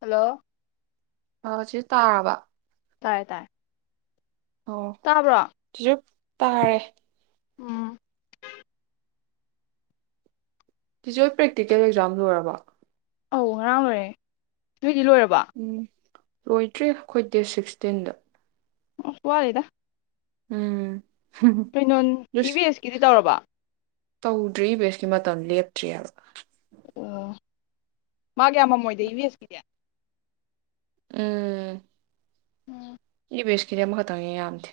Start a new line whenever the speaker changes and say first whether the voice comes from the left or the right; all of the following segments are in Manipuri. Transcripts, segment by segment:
left: ꯍꯜꯂꯣ
right: ꯑ ꯁꯤ ꯇꯥꯔꯕ
left: ꯇꯥꯏ ꯇꯥꯏ
right: ꯑꯣꯁꯨ ꯇꯥꯔꯦ
left: ꯎꯝ
right: ꯆꯤꯆꯦꯍꯣꯏ ꯄ꯭ꯔꯦꯛꯇꯤꯀꯦꯜ ꯑꯦꯛꯖꯥꯝ ꯂꯣꯏꯔꯕ
left: ꯑꯧ ꯉꯔꯡ ꯂꯣꯏꯔꯦ ꯅꯣꯏꯗꯤ ꯂꯣꯏꯔꯕ
right: ꯎꯝ ꯂꯣꯏꯗ꯭ꯔꯤ ꯑꯩꯈꯣꯏ ꯗꯦꯠ ꯁꯤꯛꯁꯇꯤꯟꯗ
left: ꯑꯣ ꯋꯥꯠꯂꯤꯗ
right: ꯎꯝ
left: ꯀꯩꯅꯣ ꯏ
right: ꯖꯁ
left: ꯚ ꯑꯦꯁꯀꯤꯗꯤ ꯇꯧꯔꯕ
right: ꯇꯧꯗ꯭ꯔꯤ ꯏ ꯚꯤ ꯑꯦꯁꯀꯤ ꯃꯇꯝ ꯂꯦꯞꯇ꯭ꯔꯤ ꯍꯥꯏꯕ
left: ꯑꯣ ꯃꯥꯒꯤ ꯌꯥꯝꯃꯃꯣꯏꯗ ꯏ ꯚꯤ ꯑꯦꯁꯀꯤꯗꯤ
right: ꯎꯝ
left: ꯎꯝ
right: ꯏ ꯚꯤ ꯕꯦꯁꯀꯤꯗꯤ ꯑꯃꯈꯛꯇꯪꯅꯤ ꯌꯥꯝꯗꯦ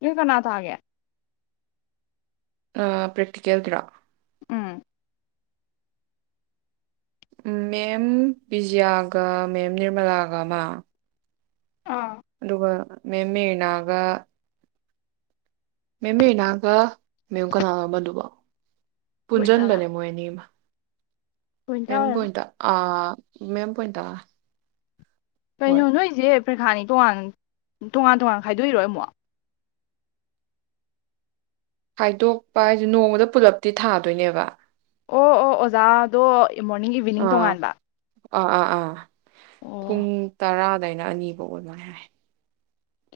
left: ꯅꯣꯏ ꯀꯅꯥ ꯇꯥꯒꯦ
right: ꯑ ꯄ꯭ꯔꯦꯛꯇꯤꯀꯦꯜꯗ꯭ꯔꯥ
left: ꯎꯝ
right: ꯃꯦꯝ ꯕꯤꯖꯤꯌꯥꯒ ꯃꯦꯝ ꯅꯤꯔꯃꯂꯥꯒꯃ
left: ꯑꯥ
right: ꯑꯗꯨꯒ ꯃꯦꯝ ꯃꯦꯔꯤꯅꯒ ꯃꯦꯝꯃꯤꯔꯤꯅꯥꯒ ꯃꯦꯝꯦꯝ ꯀꯅꯥꯅꯣ ꯑꯃꯗꯨꯕꯣ
left: ꯒꯣꯏꯟꯇꯥꯔꯥ
right: ꯄꯨꯨꯟꯖꯟꯕꯅꯦ ꯃꯣꯏ ꯑꯅꯤꯃꯥ
left: ꯒꯣꯏꯟꯇꯥ
right: ꯃꯦꯝ
left: ꯑꯣꯏꯔꯝꯅꯤ
right: ꯕꯨꯏꯟꯇꯔ ꯑꯥ ꯃꯦꯝ ꯕꯣꯏꯟꯇꯥ
left: ꯀꯩꯅꯣ ꯅꯣꯏꯁꯦ ꯄ꯭ꯔꯦꯈꯥꯅꯤ ꯇꯣꯉꯥꯟ ꯇꯣꯉꯥꯟ ꯇꯣꯉꯥꯟ ꯈꯥꯏꯗꯣꯛꯏꯔꯣ ꯑꯃꯨꯛ
right: ꯈꯥꯏꯗꯣꯛꯄ ꯍꯥꯏꯗꯤ ꯅꯣꯡꯃꯗ ꯄꯨꯜꯂꯞꯇꯤ ꯊꯥꯗꯣꯏꯅꯦꯕ
left: ꯑꯣ ꯑꯣ ꯑꯣꯖꯥꯗꯣ ꯃꯣꯔꯅꯤꯡ ꯏꯚꯤꯅꯤꯡ
right: ꯑꯥ
left: ꯇꯣꯉꯥꯟꯕ
right: ꯑꯥ ꯑꯥ ꯑꯥ
left: ꯑꯣ
right: ꯄꯨꯡ ꯇꯔꯥ ꯗꯩꯅ ꯑꯅꯤꯕꯣꯛ ꯁꯨꯃꯥꯏ ꯍꯥꯏ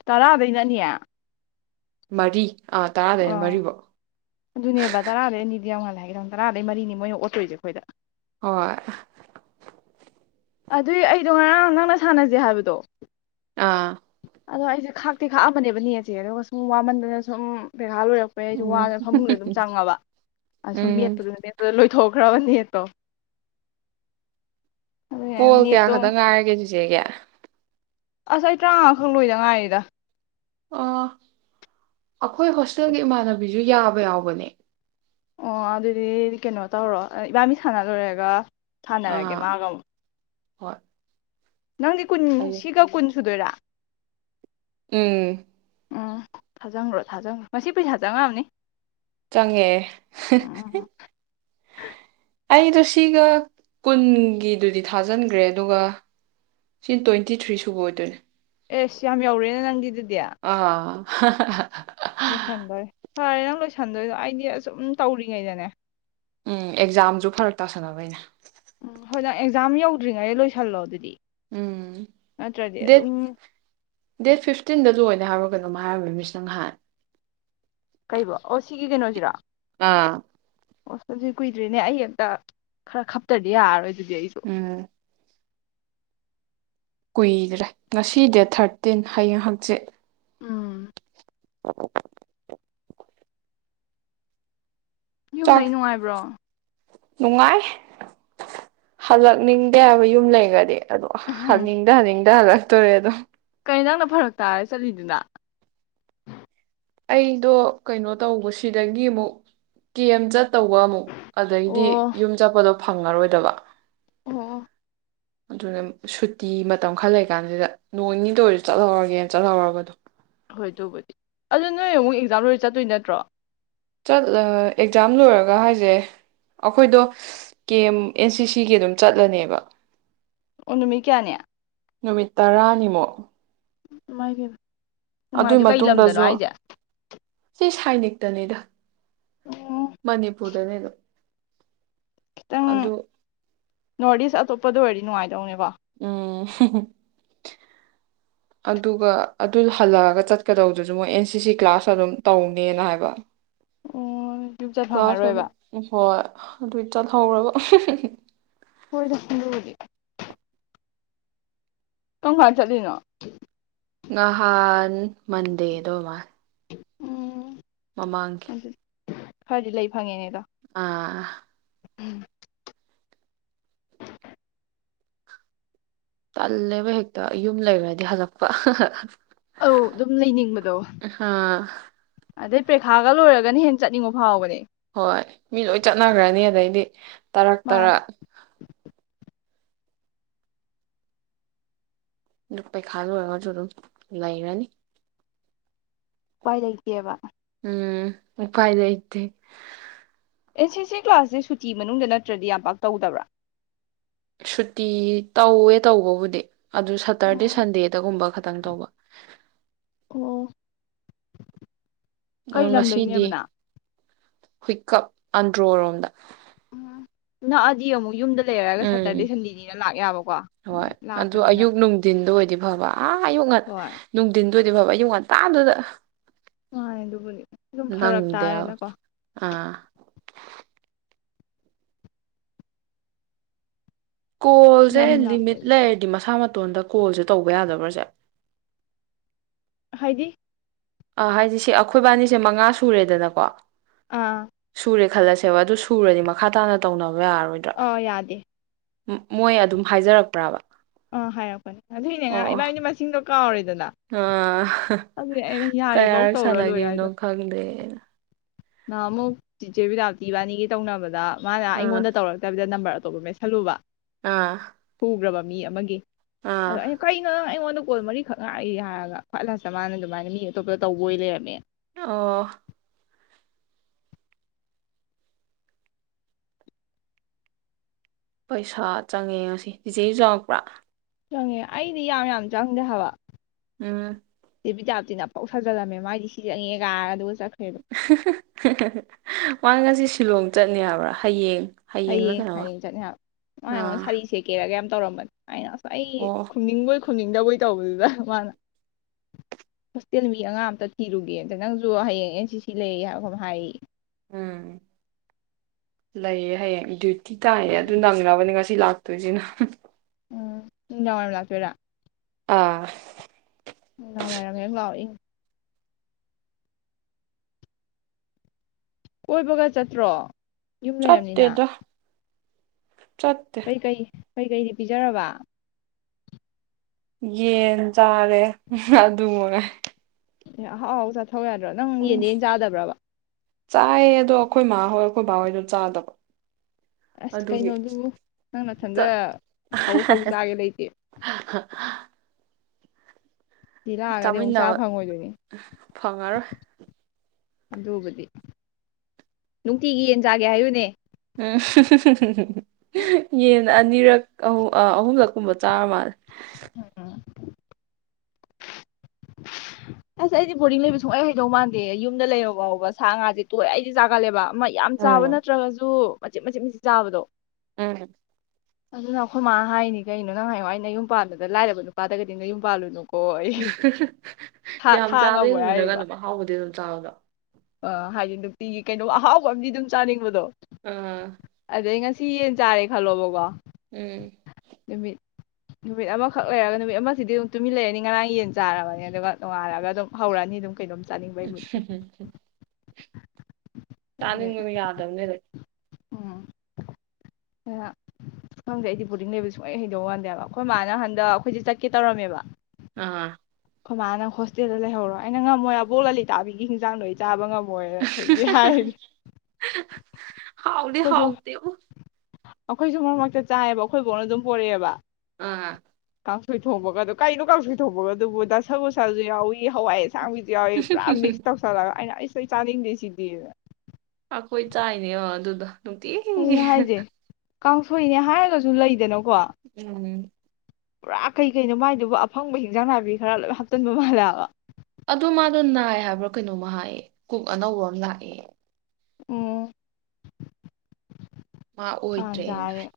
left: ꯇꯔꯥꯗꯩꯅ ꯑꯅꯤ
right: ꯃꯔꯤ ꯑꯥ ꯇꯔꯥꯗꯩꯅ
left: ꯑꯣ
right: ꯃꯔꯤꯐꯧ
left: ꯑꯗꯨꯅꯦꯕ ꯇꯔꯥꯗꯩꯅ ꯑꯅꯤꯗꯤ ꯌꯥꯝ ꯉꯜꯂꯦ ꯍꯌꯦꯡ ꯇꯔꯥꯗꯩ ꯃꯔꯤꯅꯤ ꯃꯣꯏꯅ ꯑꯣꯠꯇꯣꯏꯁꯦ ꯑꯩꯈꯣꯏꯗ
right: ꯍꯣꯏ
left: ꯑꯗꯨꯏ ꯑꯩꯗꯣ ꯉꯔꯥꯡ ꯅꯪꯅ ꯁꯥꯟꯅꯖꯦ ꯍꯥꯏꯕꯗꯣ
right: ꯑꯥ
left: ꯑꯗꯣ ꯑꯩꯁꯦ ꯈꯥꯛꯇꯦ ꯈꯥꯛꯑꯕꯅꯦꯕ ꯅꯦꯠꯁꯦ ꯑꯗꯨꯒ ꯁꯨꯝ ꯋꯥꯃꯟꯗꯅ ꯁꯨꯝ ꯂꯣꯏꯔꯛꯄꯩ ꯑꯩꯁꯨ
right: ꯎꯝ
left: ꯋꯥꯗꯅ ꯐꯃꯨꯡꯗ ꯑꯗꯨꯝ ꯆꯪꯉꯕ ꯑꯗꯩ ꯁꯨꯝ
right: ꯎꯝ
left: ꯃꯦꯠꯄ ꯗ ꯃꯦꯠꯄꯗ ꯑꯗꯨꯗ ꯂꯣꯏꯊꯣꯛ ꯈꯔ꯭ꯕꯥ ꯅꯦꯠꯇꯣ ꯑꯗꯨꯅꯦ
right: ꯀꯣꯜ ꯀꯌꯥ
left: ꯅꯦꯠꯇꯣ
right: ꯈꯛꯇꯪ ꯉꯥꯏꯔꯒꯦ ꯁꯤ [unintelligible]
left: ꯑꯁ ꯑꯩ ꯇꯔꯥꯉꯥ ꯈꯛ ꯂꯣꯏꯗ ꯉꯥꯏꯔꯤꯗ
right: ꯑꯣ ꯑꯈꯣꯏ ꯍꯣꯁꯇꯦꯜꯒꯤ ꯏꯃꯥꯟꯅꯕꯤꯖꯨ ꯌꯥꯕ ꯌꯥꯎꯕꯅꯦ
left: ꯑꯣ ꯑꯗꯨꯗꯤ ꯀꯩꯅꯣ ꯇꯧꯔꯣ ꯏꯕꯥꯅꯤ ꯁꯥꯟꯅ ꯂꯣꯏꯔꯒ ꯁꯥꯅꯔꯒꯦ
right: ꯑꯥ
left: ꯃꯥꯒ ꯑꯃꯨꯛ
right: ꯍꯣꯏ
left: ꯅꯪꯗꯤ ꯀꯨꯟ
right: ꯑꯩ
left: ꯁꯤꯒ ꯀꯨꯟ ꯁꯨꯗꯣꯏꯔꯥ
right: ꯎꯝ
left: ꯎꯝ ꯊꯥꯖꯪꯒꯔꯣ ꯊꯥꯖꯪꯒꯔꯣ ꯉꯁꯤ ꯄꯩꯁꯥ ꯆꯪꯉꯛꯑꯝꯅꯤ
right: ꯆꯪꯉꯦ
left: ꯎꯝ
right: ꯑꯩꯗꯣ ꯁꯤꯒ ꯀꯨꯟꯒꯤꯗꯨꯗꯤ ꯊꯥꯖꯟꯒꯔ꯭ꯦ ꯑꯗꯨꯒ ꯁꯤ ꯇ꯭ꯋꯦꯟꯇꯤ ꯊ꯭ꯔꯤ ꯁꯨꯕ ꯑꯣꯏꯗꯣꯏꯅꯦ
left: ꯑꯦꯁ ꯌꯥꯝ ꯌꯧꯔꯦꯅꯦ ꯅꯪꯗꯤ ꯗꯨꯠ
right: ꯑꯥ [unintelligible]
left: ꯂꯣꯏꯁꯟꯗꯣꯔꯦ ꯐꯔꯦ ꯅꯪ ꯂꯣꯏꯁꯟꯗꯣꯏꯗꯣ ꯑꯩꯗꯤ ꯑꯁꯨꯝ ꯇꯧꯔꯤꯉꯩꯗꯅꯦ
right: ꯎꯝ ꯑꯦꯛꯖꯥꯝꯖꯨ ꯐꯔꯛ ꯇꯥꯁꯟꯅꯕꯩꯅꯦ
left: ꯎꯝ ꯍꯣꯏ ꯅꯪ ꯑꯦꯛꯖꯥꯝ ꯌꯧꯗ꯭ꯔꯤꯉꯩ ꯂꯣꯏꯁꯜꯂꯣ ꯑꯗꯨꯗꯤ
right: ꯎꯝ
left: ꯅꯠꯇ꯭ꯔꯗꯤ
right: ꯗꯦꯠ
left: ꯑꯗꯨꯝ
right: ꯗꯦꯠ ꯐꯤꯐꯇꯤꯟꯗ ꯂꯣꯏꯅꯤ ꯍꯥꯏꯕꯔ꯭ ꯀꯩꯅꯣꯝ ꯍꯥꯏꯔꯝꯃꯤ ꯃꯤꯁꯅ ꯉꯥꯍꯥꯟ
left: ꯀꯩꯕꯣ ꯑꯣ ꯁꯤꯒꯤ ꯀꯩꯅꯣꯖꯤꯔꯣ
right: ꯑꯥ
left: ꯑꯣꯁ ꯑꯗꯨꯗꯤ ꯀꯨꯏꯗ꯭ꯔꯤꯅꯦ ꯑꯩ ꯑꯝꯇ ꯈꯔ ꯈꯞꯇꯔꯗꯤ ꯌꯥꯔꯣꯏ ꯗꯨꯗꯤ ꯑꯩꯁꯨ
right: ꯎꯝ ꯀꯨꯏꯗ꯭ꯔꯦ ꯉꯁꯤ ꯗꯦꯠ ꯊꯥꯔꯇꯤꯟ ꯍꯌꯦꯡ ꯍꯥꯡꯆꯤꯠ
left: ꯎꯝ
right: [unintelligible]
left: ꯌꯨꯝ
right: ꯆꯥꯛ
left: ꯂꯩ ꯅꯨꯡꯉꯥꯏꯕ꯭ꯔꯣ
right: ꯅꯨꯡꯉꯥꯏ ꯍꯜꯂꯛꯅꯤꯡꯗꯦ ꯍꯥꯏꯕ ꯌꯨꯝ ꯂꯩꯒꯗꯤ ꯑꯗꯣ ꯍꯟꯅꯤꯡꯗ ꯍꯟꯅꯤꯡ ꯗ ꯍꯜꯂꯛꯇꯣꯔꯦ ꯑꯗꯨꯝ
left: ꯀꯩ ꯅꯪꯅ ꯐꯔꯛ ꯇꯥꯔ ꯆꯠꯂꯤꯗꯨꯅ
right: ꯑꯩꯗꯣ ꯀꯩꯅꯣ ꯇꯧꯕꯁꯤꯗꯒꯤ ꯑꯃꯨꯛ ꯀꯦꯝ ꯆꯠꯇꯧꯕ ꯑꯃꯨꯛ ꯑꯗꯩꯗꯤ
left: ꯑꯣ
right: ꯌꯨꯝ ꯆꯠꯄꯗꯣ ꯐꯪꯉꯔꯣꯏꯗꯕ
left: ꯑꯣ ꯑꯣ
right: ꯑꯗꯨꯅ ꯁꯨꯇꯤ ꯃꯇꯝ ꯈꯔ ꯂꯩꯀꯥꯟꯖꯤꯗ ꯅꯣꯏ ꯅꯤꯗ ꯑꯣꯏꯖꯨ ꯆꯠꯂꯧꯔꯒꯦꯅ ꯆꯠꯂꯧꯔꯕ ꯑꯗꯨꯝ
left: ꯍꯣꯏ ꯗꯨꯕꯨꯗꯤ ꯑꯗꯨ ꯅꯣꯏ ꯑꯃꯨꯛ ꯑꯦꯛꯖꯥꯝ ꯂꯣꯏꯔ ꯆꯠꯇꯣꯏ ꯅꯠꯇ꯭ꯔꯣ
right: ꯆꯠꯂ ꯑꯦꯛꯖꯥꯝ ꯂꯣꯏꯔꯒ ꯍꯥꯏꯖꯦ ꯑꯈꯣꯏꯗꯣ ꯀꯦꯝ ꯑꯦꯟ ꯁꯤ ꯁꯤꯒꯤ ꯑꯗꯨꯝ ꯆꯠꯂꯅꯦꯕ
left: ꯑꯣ ꯅꯨꯃꯤꯠ ꯀꯌꯥꯅꯤ
right: ꯅꯨꯃꯤꯠ ꯇꯔꯥꯅꯤꯃꯨꯛ
left: ꯃꯥꯒꯤ
right: ꯑꯗꯨꯒꯤ ꯃꯇꯨꯡꯗꯁꯨ ꯁꯤ ꯁꯥꯏꯅꯤ ꯇꯅꯦꯗ
left: ꯑꯣ
right: ꯃꯅꯤꯄꯨꯔ ꯐꯔꯅꯤꯅ
left: ꯈꯤꯇꯪ
right: ꯑꯗꯨ
left: ꯅꯣꯔꯠ ꯏꯁ ꯑꯇꯣꯞꯄꯗ ꯑꯣꯏꯗꯤ ꯅꯨꯡꯉꯥꯏꯗꯧꯅꯦꯕ
right: ꯎꯝ ꯑꯗꯨꯒ ꯑꯗꯨ ꯍꯜꯂꯛꯑꯒ ꯆꯠꯀꯗꯧꯗꯨꯁꯨ ꯃꯣꯏ ꯑꯦꯟ ꯁꯤ ꯁꯤ ꯀ꯭ꯂꯥꯁ ꯑꯗꯨꯝ ꯇꯧꯅꯦꯅ ꯍꯥꯏꯕ
left: ꯑꯣ ꯌꯨꯝ ꯆꯠ
right: ꯀ꯭ꯂꯥꯁ
left: ꯐꯪꯉꯔꯣꯏꯕ
right: ꯍꯣꯏ ꯑꯗꯨ ꯆꯠꯍꯧꯔꯕ
left: ꯍꫭꯏꯗ ꯑꯗꯨꯕꯨꯗꯤ ꯀꯥꯝ ꯀꯥꯟꯅ ꯆꯠꯂꯤꯅꯣ
right: ꯉꯍꯥꯟ ꯃꯟꯗꯦꯗ ꯑꫭꯏꯃꯥ ꯃꯃꯥꯡꯒꯤ
left: ꯈꯗꯤ ꯂꯩ ꯐꯪꯉꯦꯅꯦꯗꯣ
right: ꯑꯥ
left: ꯎꯝ
right: ꯇꯜꯂꯦꯕ ꯍꯦꯛꯇ ꯌꯨꯝ ꯂꯩꯔꯗꯤ ꯍꯜꯂꯛꯄ
left: ꯑꯧ ꯑꯗꯨꯝ ꯂꯩꯅꯤꯡꯕꯗꯣ
right: ꯑ
left: ꯑꯗꯩ ꯄ꯭ꯔꯦꯈꯥꯒ ꯂꯣꯏꯔꯒꯅ ꯍꯦ ꯆꯠꯅꯤꯡꯕ ꯐꯥꯎꯕꯅꯦ
right: ꯍꯣꯏ ꯃꯤ ꯂꯣꯏ ꯆꯠꯅꯈ꯭ꯔꯅꯤ ꯑꯗꯩꯗꯤ ꯇꯔꯥ ꯇꯔꯥ
left: ꯃꯥꯅꯦ
right: ꯅꯨꯨ ꯄꯩꯈꯥ ꯂꫭꯏꯒꯔꯒꯖꯨ ꯑꯗꯨꯝ ꯂꯥꯏꯔꯅꯤ
left: ꯎꯄꯥꯏ ꯂꯩꯇꯦꯕ
right: ꯎꯝ ꯎꯐꯥꯏ ꯂꯩꯇꯦ
left: ꯑꯦꯟ ꯁꯤ ꯁꯤ ꯀ꯭ꯂꯥꯁꯁꯦ ꯁꯨꯇꯤ ꯃꯅꯨꯡꯗ ꯅꯠꯇ꯭ꯔꯗꯤ ꯌꯥꯝ ꯄꯥꯛ ꯇꯧꯗꯕ꯭ꯔꯥ
right: ꯁꯨꯇꯤ ꯇꯧꯋꯦ ꯇꯧꯕꯕꯨꯗꯤ ꯑꯗꯨ ꯁꯇꯔꯗꯦ ꯁꯟꯗꯦꯗꯒꯨꯝꯕ ꯈꯇꯪ ꯇꯧꯕ
left: [inaudible]
right: ꯑꯗꯣ
left: ꯀꯩ
right: ꯉꯁꯤꯗꯤ
left: ꯂꯝꯗꯩꯅꯦꯕꯅ
right: ꯍꯨꯏꯀꯞ ꯑꯟꯗ꯭ꯔꯣꯔꯣꯝꯗ
left: ꯅꯛꯑꯗꯤ ꯑꯃꯨꯛ ꯌꯨꯝꯗ ꯂꯩꯔꯒ
right: ꯎꯝ
left: ꯁꯦꯇꯔꯗꯦ ꯁꯟꯗꯦꯅꯤꯅ ꯂꯥꯛ ꯌꯥꯕꯀꯣ ꯎꯝ ꯂꯥꯛꯄꯅꯤꯅ
right: ꯐꯕꯥ ꯑꯥ ꯑꯌꯨꯛ ꯉ ꯅꯨꯡꯊꯤꯟꯗ ꯑꯣꯏꯗꯤ ꯐꯕ ꯉꯟꯇ ꯗꯨꯗ
left: ꯃꯥꯅꯦ ꯑꯗꯨꯕꯨꯅꯤ ꯑꯗꯨꯝ ꯐꯔꯛ
right: ꯅꯪꯗꯦꯕ
left: ꯇꯥꯔꯦꯅꯀꯣ
right: ꯑꯥ ꯀꯣꯜꯁꯦ
left: ꯂꯝ
right: ꯂꯤꯃꯤꯠ
left: ꯂꯥꯞꯄꯒꯤ
right: ꯂꯩꯔꯗꯤ ꯃꯁꯥ ꯃꯥꯇꫭꯝ ꯃꯇꯇꯣꯟꯗ ꯀꯣꯜꯁꯦ ꯇꯧꯕ ꯌꯥꯗꯕ꯭ꯔꯁꯦ
left: ꯍꯥꯏꯗꯤ
right: ꯑ ꯍꯥꯏꯗꯤ ꯁꯤ ꯑꯩꯈꯣꯏꯕꯥꯅꯤꯁꯦ ꯃꯉꯥ ꯁꯨꯔꯦꯗꯅꯀꯣ
left: ꯑꯥ
right: ꯁꯨꯔꯦ ꯈꯜꯂꯁꯦꯕ ꯑꯗꯨ ꯁꯨꯔꯗꯤ ꯃꯈꯥ ꯇꯥꯅ ꯇꯧꯅꯕ ꯌꯥꯔꯥ ꯔꫭꯏꯗꯔꫭ
left: ꯑꯥ ꯌꯥꯗꯦ
right: ꯃꯣꯏ ꯑꯗꯨꯝ ꯍꯥꯏꯖꯔꯛꯄ꯭ꯔꯕ
left: ꯑ ꯍꯥꯏꯔꯛꯄꯅꯦ ꯑꯗꯨꯏꯅꯦ ꯉ ꯏꯃꯥ ꯃꯥꯁꯤꯗꯣ ꯀꯧꯔꯦ
right: ꯑ ꯀꯌꯥ
left: ꯌꯥꯔꯤꯐꯧ ꯇꯧꯔ
right: ꯁꯥꯟꯅꯒꯦꯅꯣ ꯈꯪꯗꯦ
left: ꯅꯍꯥꯑꯃꯨꯛ ꯆꯤꯆꯦ ꯕꯤꯗꯥꯞ ꯇꯤꯕꯥꯅꯤꯒꯤ ꯇꯧꯅꯕꯗ ꯃꯥꯅ
right: ꯑꯥ
left: ꯑꯩꯉꯣꯟꯗ ꯇꯧꯔꯛꯇꯕꯤꯗ ꯅꯝꯕꯔ ꯇꯣꯞ ꯃꯦꯁꯜꯂꯨꯕ
right: ꯑꯥ
left: ꯄꯨꯈ꯭ꯔꯕ ꯃꯤ ꯑꯃꯒꯤ
right: ꯑꯥ
left: ꯑꯗꯩꯅ ꯀꯩꯅ ꯑꯩꯉꯣꯟ ꯀꯣꯜ ꯃꯔꯤꯈꯛ ꯉꯥꯛꯏ ꯍꯥꯏꯔꯒ ꯐꯠꯂꯥꯁꯇ ꯃꯥꯅ ꯑꯗꯨꯃꯥꯏꯅ ꯃꯤ ꯑꯇꯣꯞꯄꯗ ꯇꯧꯕ ꯑꯣꯏ ꯂꯩꯔꯝꯃꯦ
right: ꯑꫭ ꯄꯩꯁꯥ ꯆꯪꯉꯦ ꯉꯁꯤ ꯆꯤꯆꯦ ꯌꯪꯉꯛꯄ꯭ꯔꯥ
left: ꯆꯪꯉꯦ ꯑꯩꯗꯤ ꯌꯥꯝ ꯌꯥꯝ ꯆꯪꯗꯦ ꯍꯥꯏꯕ
right: ꯑꯝ
left: ꯁꯤ ꯄꯤꯖꯥꯞꯇꯤꯅ ꯄꯥꯎ ꯁꯥꯖꯤꯜꯂꯝꯃꯦ ꯃ ꯃꯥꯗꯤ ꯁꯤ ꯆꯪꯉꯦ ꯀꯥꯏꯔꯒ ꯑꯗꯨꯒ ꯆꯠꯈ꯭ꯔꯦ ꯑꯗꯣ
right: [unintelligible] ꯃꯥ ꯉꯁꯤ ꯁꯤꯂꯣꯡ ꯆꯠꯅꯦ ꯍꯥꯏꯕ꯭ꯔꯥ ꯍꯌꯦꯡ ꯍꯌꯦꯡꯂ
left: ꯍꯌꯦꯡ
right: ꯀꯩꯅꯣꯃ
left: ꯍꯌꯦꯡ ꯆꯠꯅꯤ ꯍꯥꯏ ꯅꯥꯏꯉꯣꯟꯗ
right: ꯑꯥ
left: ꯁꯥꯔꯤ ꯁꯦ ꯀꯦꯔꯒ ꯌꯥꯝ ꯇꯧꯔꯝꯕꯅꯦ ꯑꯩꯅ ꯑꯁ ꯑꯩ
right: ꯑꯣ
left: ꯈꯨꯝꯅꯤꯡꯕꯣꯏ ꯈꯨꯝꯅꯤꯡꯗꯕꯩ ꯇꯧꯕꯗꯨꯗ ꯃꯥꯅ ꯍꯣꯁꯇꯦꯜ ꯃꯤ ꯑꯉꯥꯡ ꯑꯝꯇ ꯊꯤꯔꯨꯒꯦꯗ ꯅꯪꯁꯨ ꯍꯌꯦꯡ ꯑꯦꯟ ꯁꯤ ꯁꯤ ꯂꯩ ꯍꯥꯏ ꯌꯦꯌꯦ
right: ꯎꯝ ꯂꯩꯌꯦ ꯍꯥꯏꯌꯦ ꯈꯤ ꯇꯥꯏꯌꯦ ꯑꯗꯨꯝ ꯅꯪꯃꯤꯛꯑꯕꯅꯤ ꯉ ꯂꯥꯛꯇꯣꯏꯖꯤꯅ
left: ꯎꯝ ꯃꯤꯗꯥꯡ ꯋꯥꯏꯝ ꯂꯥꯛꯇꫭꯏꯔꯥ
right: ꯑꯥ
left: ꯅꯨꯡꯗꯡ ꯋꯥꯏꯔꯝ ꯌꯦꯛ ꯂꯥꯛꯑꯣ ꯏꯪꯅ ꯀꯣꯏꯕꯒ ꯆꯠꯇ꯭ꯔꯣ ꯌꯨꯝ ꯂꯩꯔꯕꯅꯤꯅ
right: ꯆꯠꯇꯦꯗ ꯆꯠꯇꯦ
left: ꯀꯩ ꯀꯩ [inaudible]
right: ꯌꯦꯟ ꯆꯥꯔꯦ ꯑꯗꯨꯃꯉꯥꯏ
left: ꯑꯍꯥꯎꯥꯎ ꯆꯦ ꯊꯧ ꯌꯥꯗ꯭ꯔꯣ ꯅꯪ ꯌꯦꯟꯗꯩ ꯍꯦꯟꯅ ꯆꯥꯗꯕ꯭ꯔꯕ
right: ꯆꯥꯏꯌꯦ ꯑꯗꯣ ꯑꯩꯈꯣꯏ ꯃꯥꯍꯣꯏ ꯑꯩꯈꯣꯏ ꯕꯥꯍꯣꯏꯗꯣ ꯆꯥꯗꯕ
left: ꯑꯁ
right: ꯑꯗꯨꯒꯤ
left: ꯀꯩꯅꯣꯗꯨ ꯅꯪ
right: ꯆꯥ
left: ꯃꯊꯟꯇ ꯍꯧ ꯍꯧ ꯆꯥꯒꯦ ꯂꯩꯇꯦ ꯁꯤ ꯂꯥꯛꯑꯒꯗꯤ ꯑꯃꯨꯛ ꯆꯥ
right: ꯆꯥꯃꯤꯟꯅꯕ
left: ꯐꯪꯉꯣꯏꯗꯣꯏꯅꯤ
right: ꯐꯪꯉꯔꯣꯏ
left: ꯑꯗꯨꯕꯨꯗꯤ ꯅꯨꯡꯇꯤꯒꯤ ꯌꯦꯟ ꯆꯥꯒꯦ ꯍꯥꯏꯌꯨꯅꯦ
right: ꯎꯝ ꯌꯦꯟ ꯑꯅꯤꯔꯛ ꯑꯍꯨꯝ ꯑꯍꯨꯝꯂꯛꯀꯨꯝꯕ ꯆꯥꯔ ꯃꯥꯜꯂꯦ ꯑ
left: ꯎꯝ ꯑꯁ ꯑꯩꯗꯤ ꯕꯣꯔꯗꯤꯡ ꯂꯩꯕ ꯁꯨꯡꯛꯂꯩ ꯍꯩꯗꯧ ꯃꯥꯟꯗꯦ ꯌꯨꯝꯗ ꯂꯩꯔꯣ ꯉꯥꯎꯕ ꯁꯥ ꯉꯥꯁꯦ ꯇꯣꯏ ꯑꯩꯗꯤ ꯆꯥꯒꯠꯂꯦꯕ ꯌꯥꯝ ꯆꯥꯕ
right: ꯎꯝ
left: ꯅꯠꯇ꯭ꯔꯒꯁꯨ ꯃꯠꯆꯤꯠ ꯃꯆꯤꯠ ꯆꯥꯕꯗꯣ
right: ꯎꯝ
left: ꯑꯗꯨꯅ ꯑꯩꯈꯣꯏ ꯃꯥ ꯍꯥꯏꯅꯤ ꯀꯩꯅꯣ ꯅꯪ ꯍꯥꯌꯦꯡꯋꯥꯏ ꯅꯌꯨꯝ ꯄꯥꯜꯕꯗ ꯂꯥꯏꯔꯕ ꯅꯨꯄꯥꯗꯒꯗꯤ ꯅꯌꯨꯝ ꯄꯜꯂꯨꯅꯨꯀꯣ
right: ꯌꯥꯝ
left: ꯊꯥ
right: ꯆꯥꯕ
left: ꯉꯝꯃꯣꯏ
right: ꯉꯝꯗ꯭ꯔꯒ
left: ꯍꯥꯏꯔꯤꯕ
right: ꯑꯗꯨꯝ ꯑ ꯍꯥꯎꯕꯗꯤ ꯑꯗꯨꯝ ꯆꯕꯗꯣ
left: ꯑ ꯍꯥꯏꯗꯤ ꯅꯨꯡꯇꯤꯒꯤ ꯀꯩꯅꯣ ꯑꯍꯥꯎꯕ ꯑ ꯑꯃꯗꯤ ꯑꯗꯨꯝ ꯆꯥꯅꯤꯡꯕꯗꯣ
right: ꯑꯥ
left: ꯁꯤꯟ ꯆꯥꯔꯦ ꯈꯂꯣꯕꯀꯣ
right: ꯎꯝ
left: ꯅꯨꯃꯤꯠ ꯑꯃꯈꯛ ꯂꯩꯔꯒ ꯅꯨꯃꯤꯠ ꯑꯃꯁꯤꯗꯤ ꯑꯗꯨꯝ ꯇꯨꯃꯤꯟ ꯂꯩꯔꯅꯤ ꯉꯔꯥꯡ ꯌꯦꯟ ꯆꯥꯔꯕꯅꯤ ꯑꯗꯨꯒ ꯅꯣꯡꯉꯥꯜꯂꯒ ꯑꯗꯨꯝ ꯍꯧꯔꯛꯑꯅꯤ ꯑꯗꯨꯝ ꯀꯩꯅꯣꯝ ꯆꯥꯅꯤꯡꯕꯩ ꯃꯨꯠꯁꯦ
right: ꯎ
left: ꯑꯗꯨꯗꯩ
right: ꯆꯥꯅꯤꯡꯕꯅꯦ ꯌꯥꯗꯕꯅꯅꯦ ꯑꯗꯨꯝ
left: ꯎꯝ ꯈꯪꯗꯦ ꯑꯩꯗꯤ ꯕꯨꯗ꯭ꯔꯤꯡ ꯂꯩꯕ ꯁꯨꯍꯩ ꯍꯩꯅꯗꯧ ꯃꯥꯟꯗꯦ ꯑꯩꯈꯣꯏ ꯃꯥꯅ ꯍꯟꯗꯛ ꯑꯩꯈꯣꯏꯁꯦ ꯆꯠꯀꯦ ꯇꯧꯔꯝꯃꯦꯕ
right: ꯑꯥ
left: ꯑꯩꯈꯣꯏ ꯃꯥꯅ ꯍꯣꯁꯇꯦꯜꯗ ꯂꯩꯍꯧꯔꯣ ꯑꯩꯅ ꯉꯝꯃꯣꯏ ꯑꯕꯣꯛ ꯂꯂꯤꯛꯇꯥꯥꯕꯤꯒꯤ ꯍꯤꯡꯖꯥꯡꯗꯣ ꯑꯩꯥꯆꯕ ꯉꯝꯃꯣꯏ ꯃꯣꯏ ꯑꯩꯈꯒꯤ ꯍꯥꯏꯅꯤ
right: ꯍꯥꯎꯗꯦꯤꯍꯥꯎꯇꯦꯕꯨ
left: ꯑꯩꯈꯣꯏꯁꯨ ꯃꯔꯛ ꯃꯔꯛꯇ ꯆꯥꯏꯑꯕ ꯑꯩꯈꯣꯏ ꯕꯣꯛꯅ ꯑꯗꯨꯝ ꯄꯣꯔꯛꯑꯦꯕ
right: ꯑ
left: ꯀꯥꯡꯁꯣꯏ ꯊꯣꯡꯕꯒꯗꯣ ꯀꯩꯅꯣ ꯀꯥꯡꯁꯣꯏ ꯊꯣꯡꯕꯒꯗꯣ ꯑꯗꯨꯕꯨ ꯗꯁꯥꯀꯨꯁꯥꯁꯨ ꯌꯥꯎꯏꯤ ꯍꯋꯥꯏ ꯥꯑꯁꯡꯕꯤꯁꯨ ꯄꯨꯔꯥ ꯃꯤꯛꯁ ꯇꯧꯁꯂꯒ ꯆꯥꯅꯤꯡꯗꯦ ꯁꯤꯗꯤ
right: ꯑꯩꯈꯣꯏ ꯆꯥꯏꯅꯦ ꯌꯦꯡꯉꯣ ꯑꯗꯨꯗꯣ
left: ꯑꯗꯨꯅ
right: ꯅꯨꯡꯇꯤꯒꯤ
left: ꯍꯥꯏꯁꯦ ꯀꯥꯡꯁꯣꯏꯅꯦ ꯍꯥꯏꯔꯒꯁꯨ ꯂꯩꯗꯅ
right: ꯎꯝ
left: ꯄꯨꯔꯥ ꯀꯩꯀꯩꯅꯣ ꯃꯥꯏꯗꯨꯕꯨ ꯑꯐꯪꯕ ꯍꯤꯟꯖꯥꯡ ꯅꯥꯄꯤ ꯈꯔ ꯂꯣꯏ ꯍꯥꯞꯆꯤꯟꯕ ꯃꯥꯜꯂꯦꯕ
right: ꯑꯗꯨ ꯃꯥꯗꯣ ꯅꯥꯏ ꯍꯥꯏꯕ꯭ꯔꯥ ꯀꯩꯅꯣꯝꯃ ꯍꯥꯏꯌꯦ ꯀꯣꯛ ꯑꯅꯧꯕ ꯑꯃ ꯂꯥꯛꯑꯦ
left: ꯑꯣ
right: ꯃꯥ ꯑꯣꯏꯗ꯭ꯔꯦꯅ ꯍꯥꯏ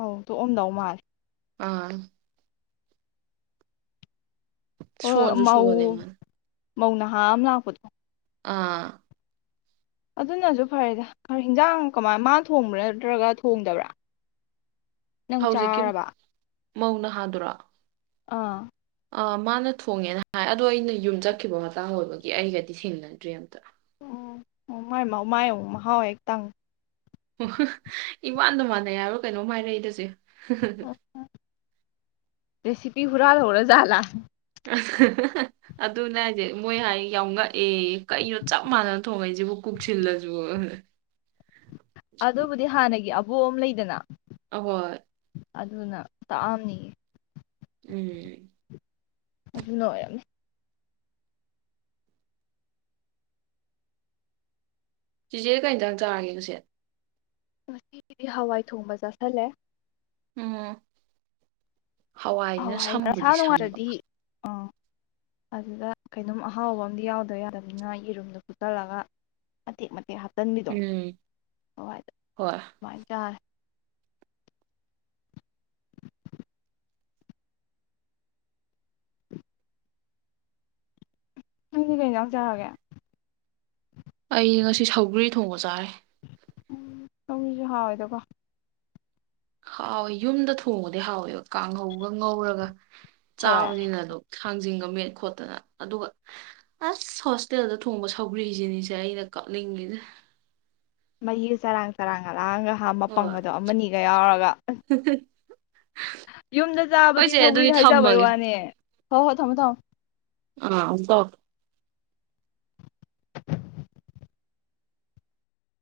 left: ꯑꯧ ꯇꯣꯛꯑꯝꯗꯧ ꯃꯥꯥ
right: ꯑꯥ
left: ꯑ
right: ꯁꯣꯟꯁꯨ
left: ꯃꯧ
right: ꯁꯣꯜꯂꯦ ꯃꯥꯅ
left: ꯃꯧ ꯅꯍꯥ ꯑꯃ ꯂꯥꯛꯄꯗꯣ
right: ꯑꯥ
left: ꯑꯗꯨꯅꯁꯨ ꯐꯔꯦꯗ ꯈꯔ ꯍꯤꯟꯖꯥꯡ ꯀꯃꯥꯏ ꯃꯥ ꯊꯣꯡꯕ꯭ꯔꯥ ꯅꯠꯇ꯭ꯔꯒ ꯊꯣꯡꯗꯕ꯭ꯔꯥ ꯅꯪ
right: ꯍꯧꯖꯤꯛꯀꯤ
left: ꯆꯥꯔꯕ
right: ꯃꯧ ꯅꯍꯥꯗꯣꯔ
left: ꯑꯥ
right: ꯃꯥꯅ ꯊꯣꯡꯉꯦꯅ ꯍꯥꯏ ꯑꯗꯣ ꯑꯩꯅ ꯌꯨꯝ ꯆꯠꯈꯤꯕ ꯃꯇꯥꯡ ꯑꯣꯏꯕꯒꯤ ꯑꯩꯒꯗꯤ ꯊꯦꯡꯅꯗ꯭ꯔꯤ ꯑꯝꯇ
left: ꯎꯝ ꯃꯃꯥꯏ ꯃꯥꯏ ꯑꯃꯨꯛ ꯃꯥꯍꯥꯎ ꯌꯦꯛꯇꯪ
right: ꯎ ꯏꯃꯥꯟꯗ ꯃꯥꯟꯅ ꯌꯥꯔꯣ ꯀꯩꯅꯣꯝ ꯍꯥꯏꯔꯛꯏꯗ ꯆꯦ [unintelligible]
left: ꯄꯤ ꯍꯨꯔꯟꯍꯧꯔ ꯆꯜꯂ
right: [unintelligible] ꯑꯗꯨꯅꯦ ꯍꯥꯏꯁꯦ ꯃꯣꯏ ꯍꯥꯏ ꯌꯥꯝ ꯉꯛꯑꯦ ꯀꯩꯅꯣ ꯆꯞ ꯃꯥꯟꯅꯅ ꯊꯣꯡꯉꯛꯏꯁꯤꯕꯨ ꯀꯨꯞꯁꯤꯜꯂꯁꯨ
left: ꯑꯗꯨꯕꯨꯗꯤ ꯍꯥꯟꯅꯒꯤ ꯕꯣ ꯑꯃ ꯂꯩꯗꯅ
right: ꯑꯍꫭꯏ
left: ꯑꯗꯨꯅ ꯇꯥꯛꯑꯝꯅꯤꯌꯦ
right: ꯎꯝ
left: ꯑꯗꯨꯅ ꯑꫭꯏꯔꯝꯅꯤ
right: ꯆꯤꯆꯦ ꯀꯔꯤꯏꯟꯖꯡ ꯆꯥꯔꯒꯦ ꯉꯁꯤ
left: ꯉꯁꯤꯒꯤꯗꯤ ꯍꯋꯥꯏ ꯊꯣꯡꯕ ꯆꯥꯥꯁꯜꯂꯦ
right: ꯎꯝ ꯍꯋꯥꯏꯁꯤꯅ
left: ꯍꯋꯥꯏ
right: ꯁꯝꯕꯨꯗꯤ
left: ꯏꯁꯥ
right: ꯁꯝꯕ
left: ꯅꯨꯡꯉꯥꯏꯇ꯭ꯔꯗꯤ ꯑꯥ ꯑꯗꯨꯗ ꯀꯩꯅꯣꯝ ꯑꯍꯥꯎꯕ ꯑꯝ ꯌꯥꯎꯗꯕ ꯌꯥꯗꯅꯤꯅ ꯌꯦꯔꯨꯝꯗꯣ ꯐꯆꯜꯂꯒ ꯃꯇꯦꯛ ꯃꯇꯦꯛ ꯍꯥꯞ ꯆꯟꯕꯤꯗꯣ
right: ꯎꯝ
left: ꯍꯋꯥꯏꯗ
right: ꯍꯣꯏ
left: ꯑꯗꯨꯨꯃꯥꯏꯅ ꯆꯥꯔꯦ ꯅꯪꯗꯤ ꯀꯩ ꯏꯟꯖꯡ ꯆꯥꯒꯦ
right: ꯑꯩ ꯉꯁꯤ ꯁꯥꯎꯒ꯭ꯔꯤ ꯊꯣꯡꯕ ꯆꯥꯔꯦ
left: ꯁꯧꯒꯤꯁꯨ ꯍꯥꯎꯋꯦꯗꯀꯣ
right: ꯍꯥꯎꯋꯦ ꯌꯨꯝꯗ ꯊꯣꯡꯉꯗꯤ ꯍꯥꯎꯋꯦ ꯀꯥꯡꯍꯧꯒ ꯉꯧꯔꯒ
left: ꯍꯣꯏ
right: ꯆꯥꯕꯅꯤꯅ ꯑꯗꯨꯝ ꯊꯥꯡꯖꯤꯡꯒ ꯃꯦꯠ ꯈꯣꯠꯇꯅ ꯑꯗꯨꯒ ꯑꯁ ꯍꯣꯁꯇꯦꯜꯗ ꯊꯣꯡꯕ ꯁꯧꯒ꯭ꯔꯤꯁꯤꯅꯤꯁꯦ ꯑꯩꯅ ꯀꯝꯅꯤꯡꯉꯤꯁꯤ
left: ꯃꯍꯤ ꯆꯔꯥꯡ ꯆꯔꯥꯡ ꯉꯥꯡꯒ ꯍꯥ
right: ꯍꯣꯏ
left: ꯃꯄꯪꯒꯗꯣ ꯑꯃꯅꯤꯅꯤꯒ ꯌꯥꯎꯔꯒ ꯌꯨꯝꯗ
right: ꯍꯣꯏ
left: ꯆꯥꯕꯗꯤ
right: ꯆꯦ
left: ꯁꯧꯒ꯭ꯔꯤ
right: ꯑꯗꯨꯗꯤ
left: ꯍꯥꯏꯖꯕꯩ
right: ꯊꯝꯃꯒꯦ
left: ꯋꯥꯅꯦ ꯍ ꯍꯣꯏ ꯊꯝꯃꯣ ꯊꯝꯃꯣ
right: ꯑ